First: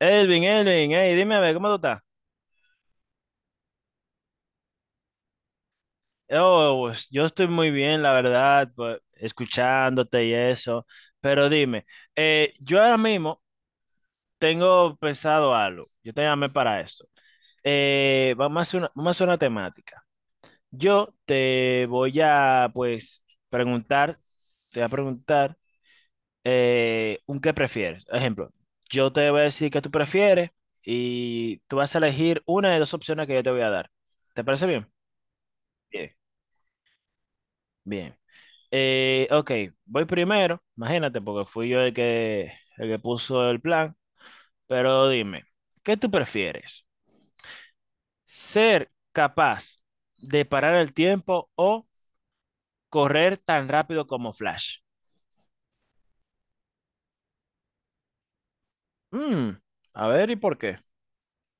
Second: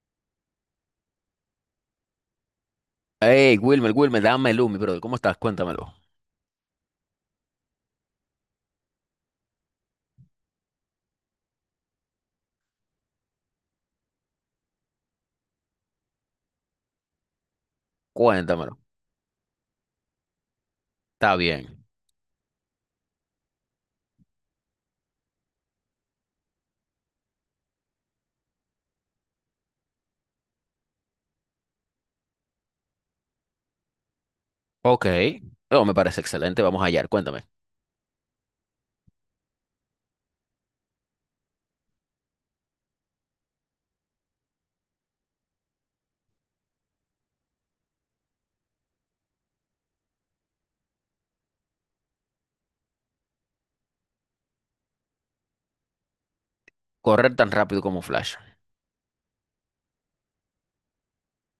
Elvin, Elvin, hey, dime a ver, ¿cómo tú estás? Hey, Wilmer, Wilmer, dame luz, mi brother. ¿Cómo estás? Cuéntamelo. Oh, pues, yo estoy muy bien, la verdad, pues, escuchándote y eso, pero dime, yo ahora mismo tengo pensado algo, yo te llamé para esto. Vamos a hacer Cuéntamelo. una, vamos a hacer una temática. Yo Está bien. te voy a, pues, preguntar, te voy a preguntar un qué prefieres. Ejemplo, yo te voy a decir qué tú prefieres y tú vas a elegir una de dos opciones que yo te voy a dar. ¿Te parece bien? Ok. No, me Bien. parece excelente. Vamos allá. Cuéntame. Bien. Ok, voy primero, imagínate, porque fui yo el que puso el plan, pero dime, ¿qué tú prefieres? ¿Ser capaz de parar el tiempo o correr tan rápido como Flash? Correr tan rápido como Flash. Mm, a ver, ¿y por qué?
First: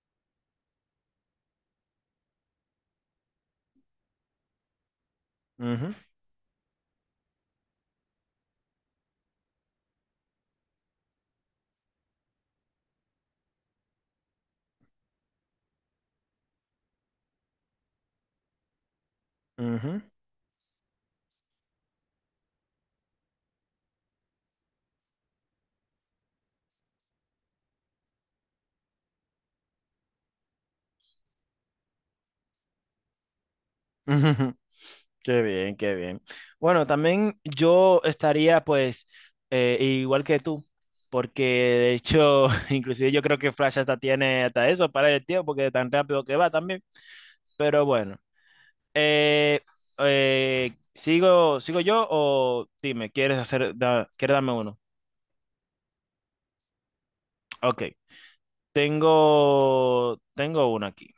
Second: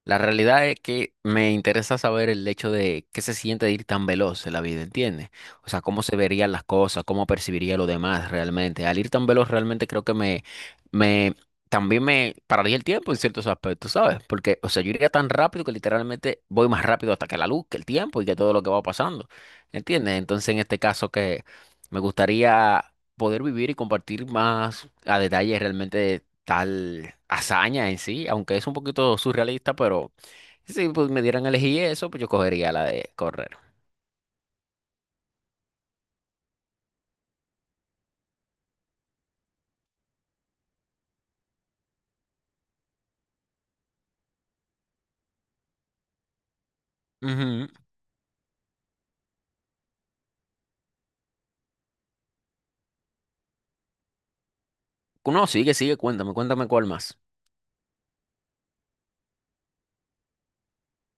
La realidad es que me interesa saber el hecho de qué se siente de ir tan veloz en la vida, ¿entiendes? O sea, Ujú, cómo se verían las cosas, cómo percibiría lo demás realmente. Al ir tan veloz realmente creo que me, también me pararía el tiempo en ciertos aspectos, ¿sabes? Porque, o sea, yo iría tan rápido que literalmente voy más rápido hasta que la luz, que el tiempo y que todo lo que va pasando, ujú. ¿entiendes? Entonces, en este caso que me gustaría poder vivir y compartir más a detalle realmente tal hazaña en sí, aunque es un poquito surrealista, pero si pues, me dieran a elegir eso, pues yo cogería la de correr. Qué bien, qué bien. Bueno, también yo estaría pues igual que tú, porque de hecho, inclusive yo creo que Flash hasta tiene hasta eso para el tiempo, porque tan rápido que va también. Ujú. Pero bueno, eh, ¿sigo, sigo yo o dime, ¿quieres hacer, quieres darme uno? No, sigue, sigue, cuéntame, cuéntame cuál más. Ok, tengo, tengo uno aquí.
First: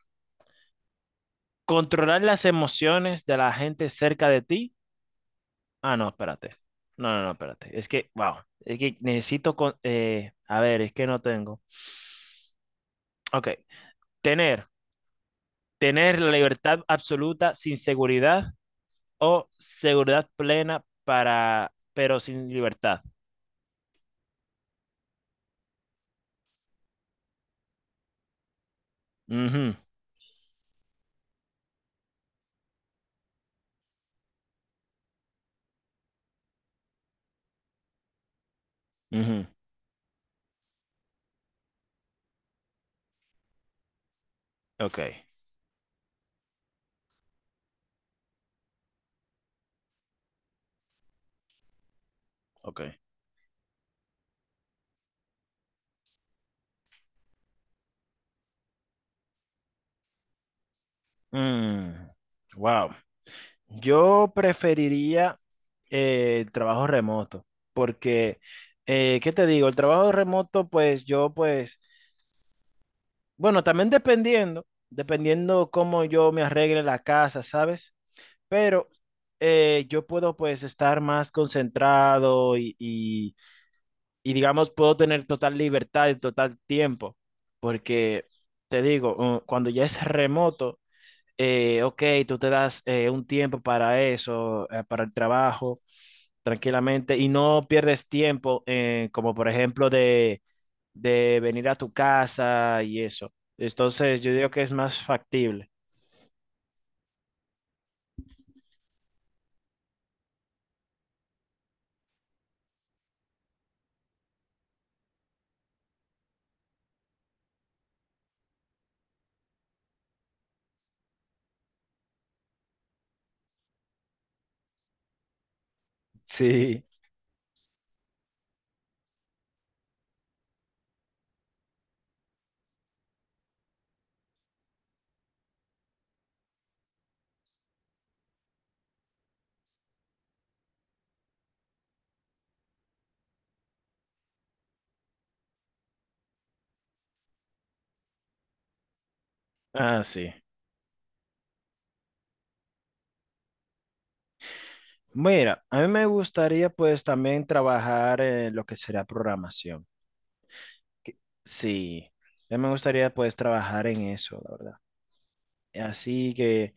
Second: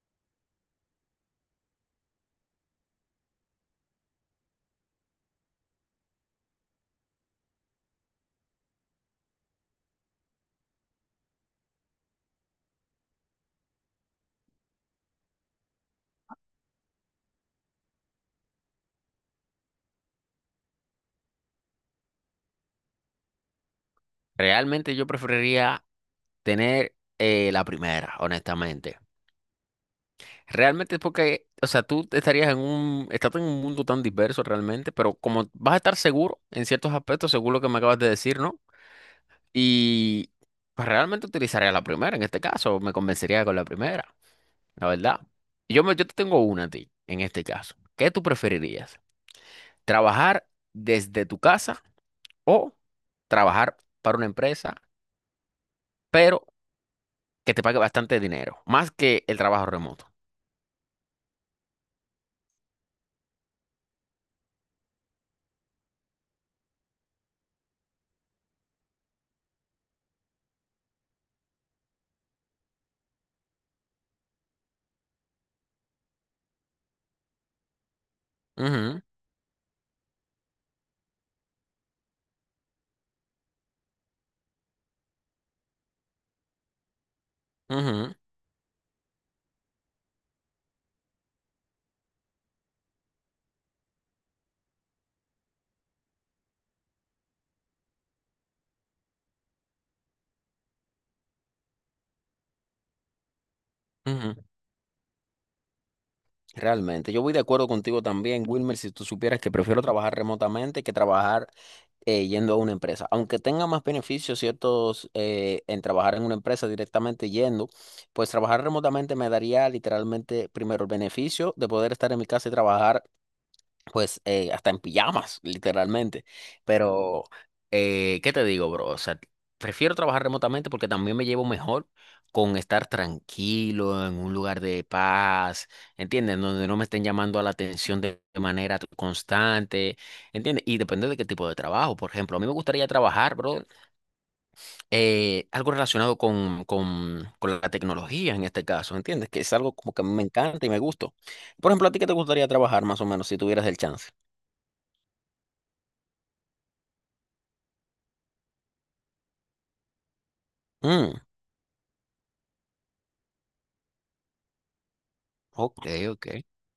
Controlar las emociones de la gente cerca de ti. Ah, no, espérate. No, no, no, espérate. Es que, wow. Es que necesito con, a ver, es que no tengo. Ok. Tener, tener la libertad absoluta sin seguridad o seguridad plena para, pero sin libertad. Realmente yo preferiría tener la primera, honestamente. Ujú, Realmente es porque, o sea, tú te estarías en un, estás en un mundo tan diverso realmente, pero como vas a estar seguro en ciertos aspectos, según lo que me acabas de decir, ¿no? ujú. Y pues realmente utilizaría la primera en este caso, me convencería con la primera. La Ok, verdad. Yo te tengo una a ti, en este caso. ¿Qué tú preferirías? ¿Trabajar desde tu casa o ok. trabajar para una empresa, pero que te pague bastante dinero? Más que el trabajo remoto. Mm, wow. Yo preferiría el trabajo remoto porque, ¿qué te digo? El trabajo remoto, pues yo, pues... Bueno, también dependiendo, dependiendo cómo yo me arregle la casa, ¿sabes? Pero Ujú, yo puedo pues estar más concentrado y digamos puedo tener total libertad y total tiempo, ujú, porque te digo, cuando ya es remoto, ok, tú te das un tiempo para eso, para el trabajo, tranquilamente y no pierdes tiempo, como por ejemplo de venir a tu casa y eso. Entonces, yo ujú. digo que es más factible. Realmente, yo voy de acuerdo contigo también, Wilmer, si tú supieras que prefiero trabajar remotamente que trabajar yendo a una empresa. Aunque tenga más beneficios ciertos en trabajar en una empresa directamente yendo, pues trabajar remotamente me daría literalmente primero el beneficio de poder estar en mi casa y trabajar pues hasta en pijamas, literalmente. Sí. Pero, ¿qué te digo, bro? O sea, prefiero trabajar remotamente porque también me llevo mejor con estar tranquilo en un lugar de paz, ¿entiendes? Donde no me estén llamando a la atención de manera constante, ¿entiendes? Y depende de qué tipo de trabajo. Por ejemplo, a mí me gustaría trabajar, bro, algo relacionado con la tecnología en este caso, ¿entiendes? Que es algo como Ah, que a mí me sí. encanta y me gusta. Por ejemplo, ¿a ti qué te gustaría trabajar más o menos si tuvieras el chance? Mira, a mí me gustaría pues también trabajar en lo que será programación. Mm. Sí, a mí me gustaría pues trabajar en eso, la verdad. Ok, ok. Así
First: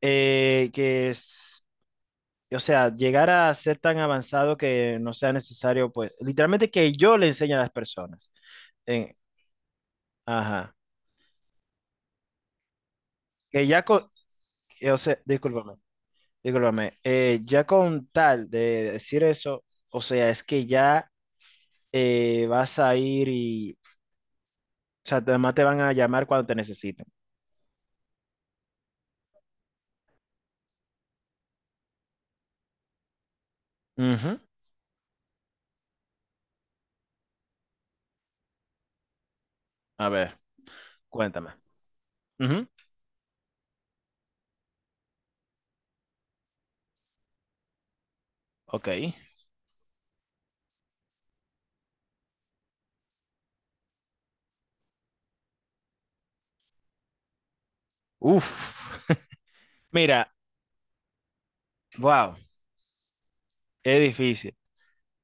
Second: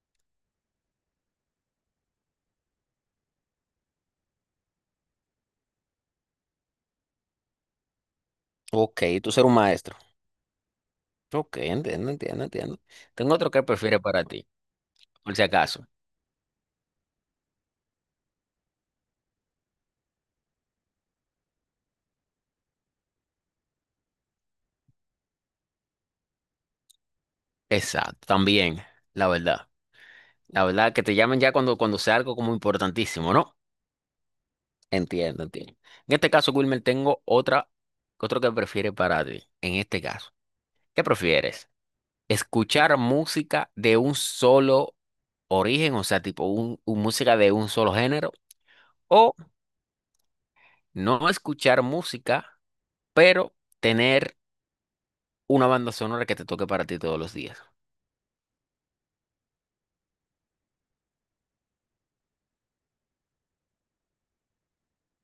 que es, o sea, llegar a ser tan avanzado que no sea necesario pues, literalmente que yo le enseñe a las personas Ok, en, tú ser un maestro. ajá. Ok, entiendo, entiendo, entiendo. Tengo otro que Que ya con, prefiere para ti, o sea, por si discúlpame, acaso. discúlpame, ya con tal de decir eso, o sea, es que ya vas a ir y, o sea, además te van a llamar cuando te necesiten. Exacto, también, la verdad. La verdad, que te llamen ya cuando sea algo como importantísimo, ¿no? Ujú. Entiendo, entiendo. En este caso, Wilmer, tengo otra, otro que prefiere para ti. En este A caso, ver, ¿qué cuéntame. prefieres? Ujú. ¿Escuchar música de un solo origen, o sea, un música de un solo género? Ok. ¿O no escuchar música, pero tener una banda sonora que te toque para ti todos los días? Uf. Mira, wow, es difícil.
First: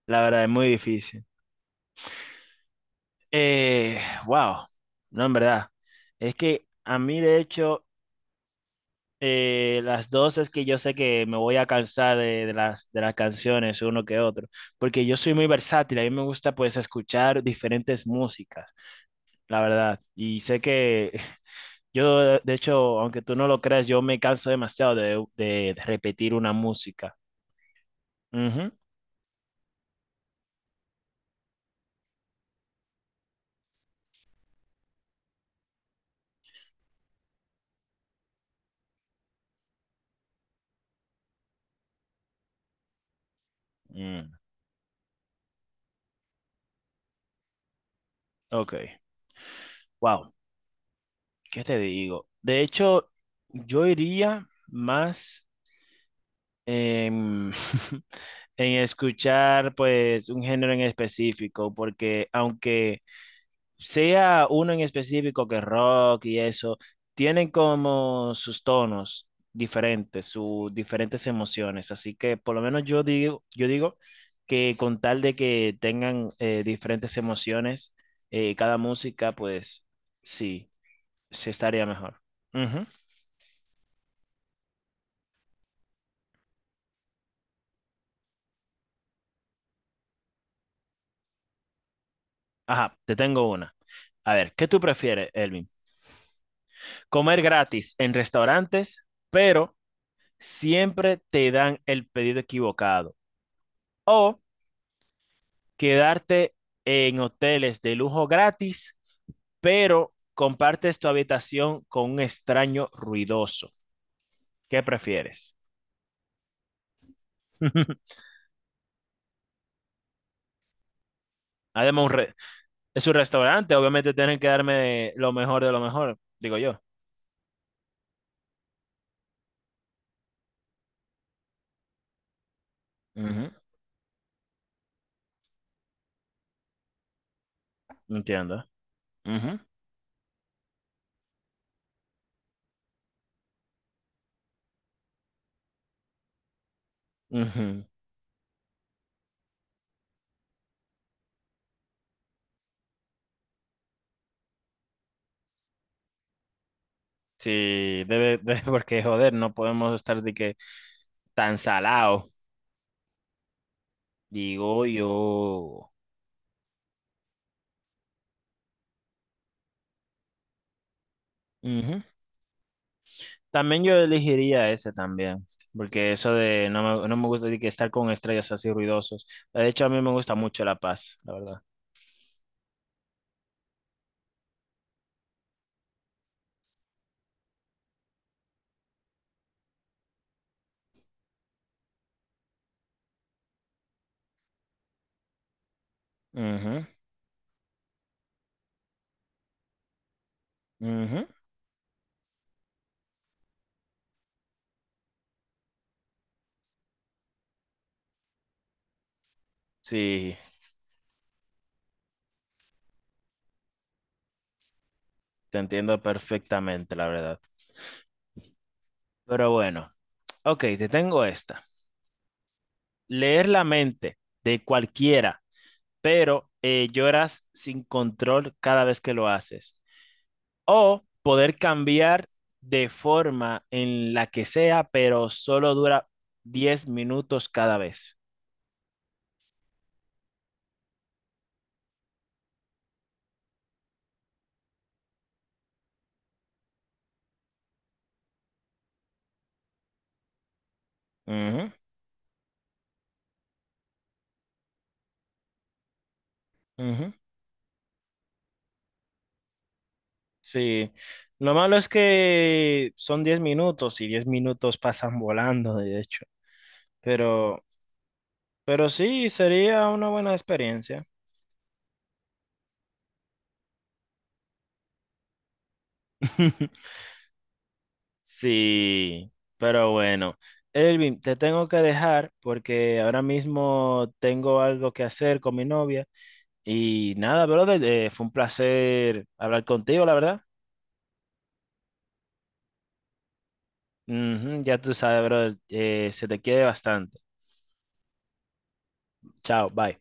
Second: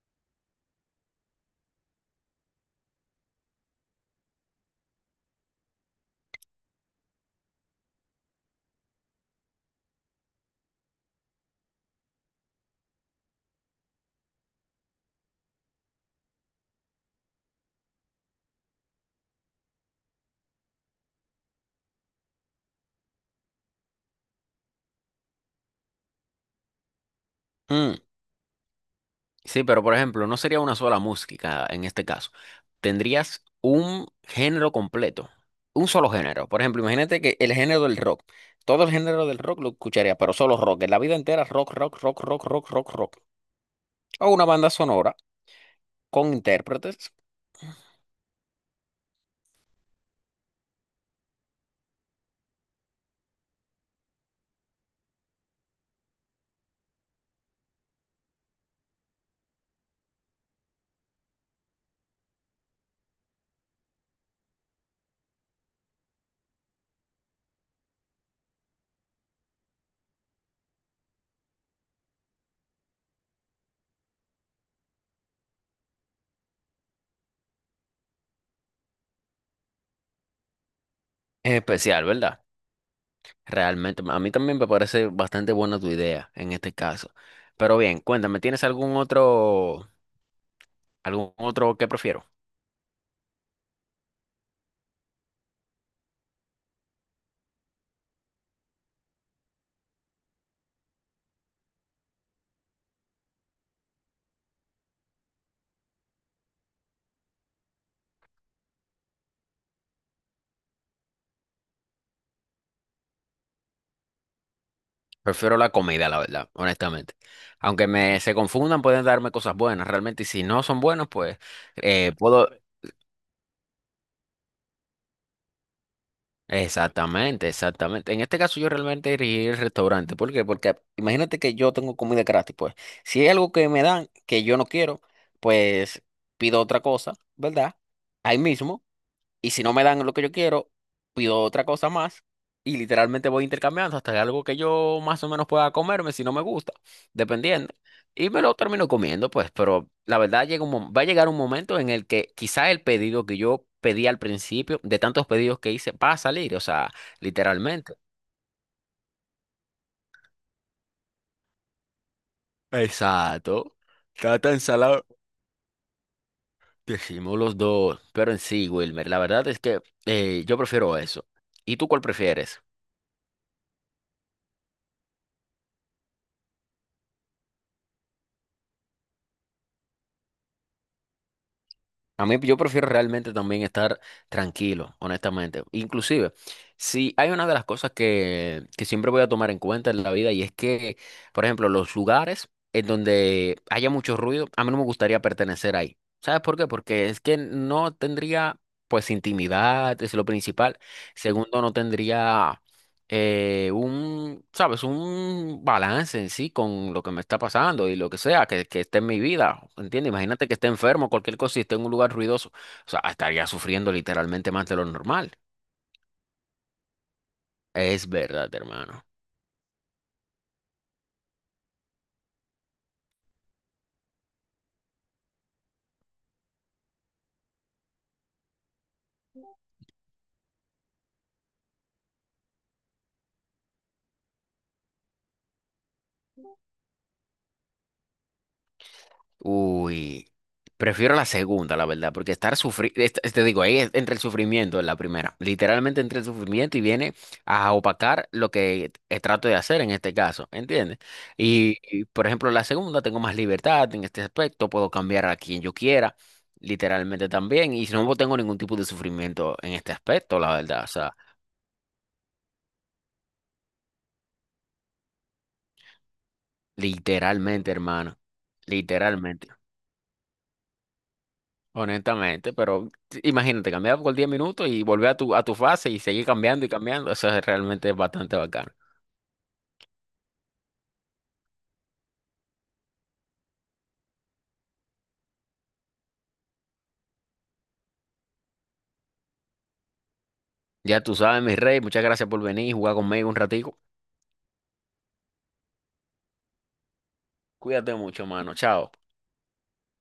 La verdad, es muy difícil. Eh, wow. No, en verdad. Es que a mí, de hecho, las dos es que yo sé que me voy a cansar de las canciones uno que otro, porque yo soy muy versátil, a mí me gusta pues escuchar diferentes músicas, la verdad, y sé que yo, de hecho, aunque tú no lo creas, yo me canso demasiado de, de repetir una música. Mm, Ujú. sí, pero por ejemplo, no sería una sola música en este caso. Tendrías un género completo, un solo género. Por ejemplo, imagínate que el género del rock, todo el género del rock lo escucharía, pero solo rock, en la vida entera rock, rock, rock, rock, rock, rock, rock. O Mm, una banda sonora con intérpretes. ok, wow, ¿qué te digo? De hecho, yo iría más... em, en escuchar pues un género en específico, porque aunque sea uno en específico que rock y eso, tienen como sus tonos diferentes, sus diferentes emociones, así que por lo menos yo digo que con tal de que tengan diferentes emociones, cada música pues sí, se Es estaría especial, mejor. ¿verdad? Ujú. Realmente, a mí también me parece bastante buena tu idea en este caso. Pero bien, cuéntame, ¿tienes algún otro que prefieras? Ajá, te tengo una. A ver, ¿qué tú prefieres, Elvin? Comer gratis en restaurantes, pero siempre te dan el pedido equivocado. O quedarte en hoteles de lujo gratis, pero compartes tu habitación con un extraño ruidoso. ¿Qué prefieres? Prefiero la comida, la verdad, honestamente. Aunque me se confundan, pueden darme cosas buenas, realmente. Y si no son buenas, pues Además, puedo. es un restaurante, obviamente tienen que darme lo mejor de lo mejor, digo yo. Exactamente, exactamente. En este caso, yo realmente iría al restaurante. ¿Por qué? Porque imagínate que yo tengo comida gratis, pues. Si hay Ujú. algo que me dan que yo no quiero, pues pido otra cosa, ¿verdad? Ahí Entiendo. mismo. Y Ujú, si no me dan lo que yo quiero, pido otra cosa más y literalmente voy intercambiando hasta que algo que yo más o menos pueda comerme si no me gusta, dependiendo. ujú. Y me lo termino comiendo, pues, pero la verdad llega un, va a llegar un momento en el que quizá el pedido que yo pedí al principio, de tantos pedidos que hice, va a salir, o sea, Sí, literalmente. debe, debe- porque joder, no podemos estar de que tan salado. Exacto. Está tan Digo salado. yo. Decimos los dos, pero en sí, Wilmer, la verdad es que yo prefiero eso. ¿Y tú Ujú. cuál prefieres? También yo elegiría ese también, porque eso de no me, no me gusta de que estar con estrellas así ruidosos. De hecho, a mí me gusta mucho la paz, la verdad. A mí yo prefiero realmente también estar tranquilo, honestamente. Inclusive, si hay una de las cosas que siempre voy a tomar en cuenta en la vida y es que, por ejemplo, los lugares en donde haya mucho ruido, a mí no me gustaría pertenecer ahí. ¿Sabes por qué? Ujú, Porque es que no tendría pues intimidad, es lo principal. ujú. Segundo, no tendría un, sabes, un balance en sí con lo que me está pasando y lo que sea, que esté en mi vida, ¿entiendes? Sí, Imagínate que esté enfermo, cualquier cosa y esté en un lugar ruidoso, o sea, estaría sufriendo literalmente más de lo normal. te entiendo perfectamente, la verdad. Es verdad, hermano. Pero bueno, ok, te tengo esta. Leer la mente de cualquiera, pero lloras sin control cada vez que lo haces. O poder cambiar de forma en la que sea, pero solo dura 10 minutos cada vez. Uy, prefiero la segunda, la verdad, porque estar sufriendo, te digo, ahí entra el sufrimiento en la primera, literalmente entre el sufrimiento y viene a opacar lo que trato de hacer en este caso, ¿entiendes? Ujú, Por ejemplo, la segunda tengo más libertad en este aspecto, puedo cambiar a quien yo quiera, ujú. literalmente también, y no tengo ningún tipo de sufrimiento en este aspecto, la verdad, o Sí. sea, Lo malo es que son 10 minutos y 10 minutos pasan volando, de hecho. Pero, literalmente, hermano, pero sí, literalmente. sería una buena experiencia. Honestamente, pero imagínate, cambiar por 10 minutos y volver a a tu fase y seguir cambiando y cambiando. Eso es realmente bastante bacano. Sí, pero bueno. Elvin, te tengo que dejar porque ahora mismo tengo algo que hacer con mi novia. Y nada, brother, fue un placer hablar contigo, la verdad. Ya tú sabes, mi rey, muchas gracias por venir y jugar conmigo un ratico. Ujú, ya tú sabes, brother, se te quiere bastante. Cuídate mucho, mano. Chao. Chao, bye.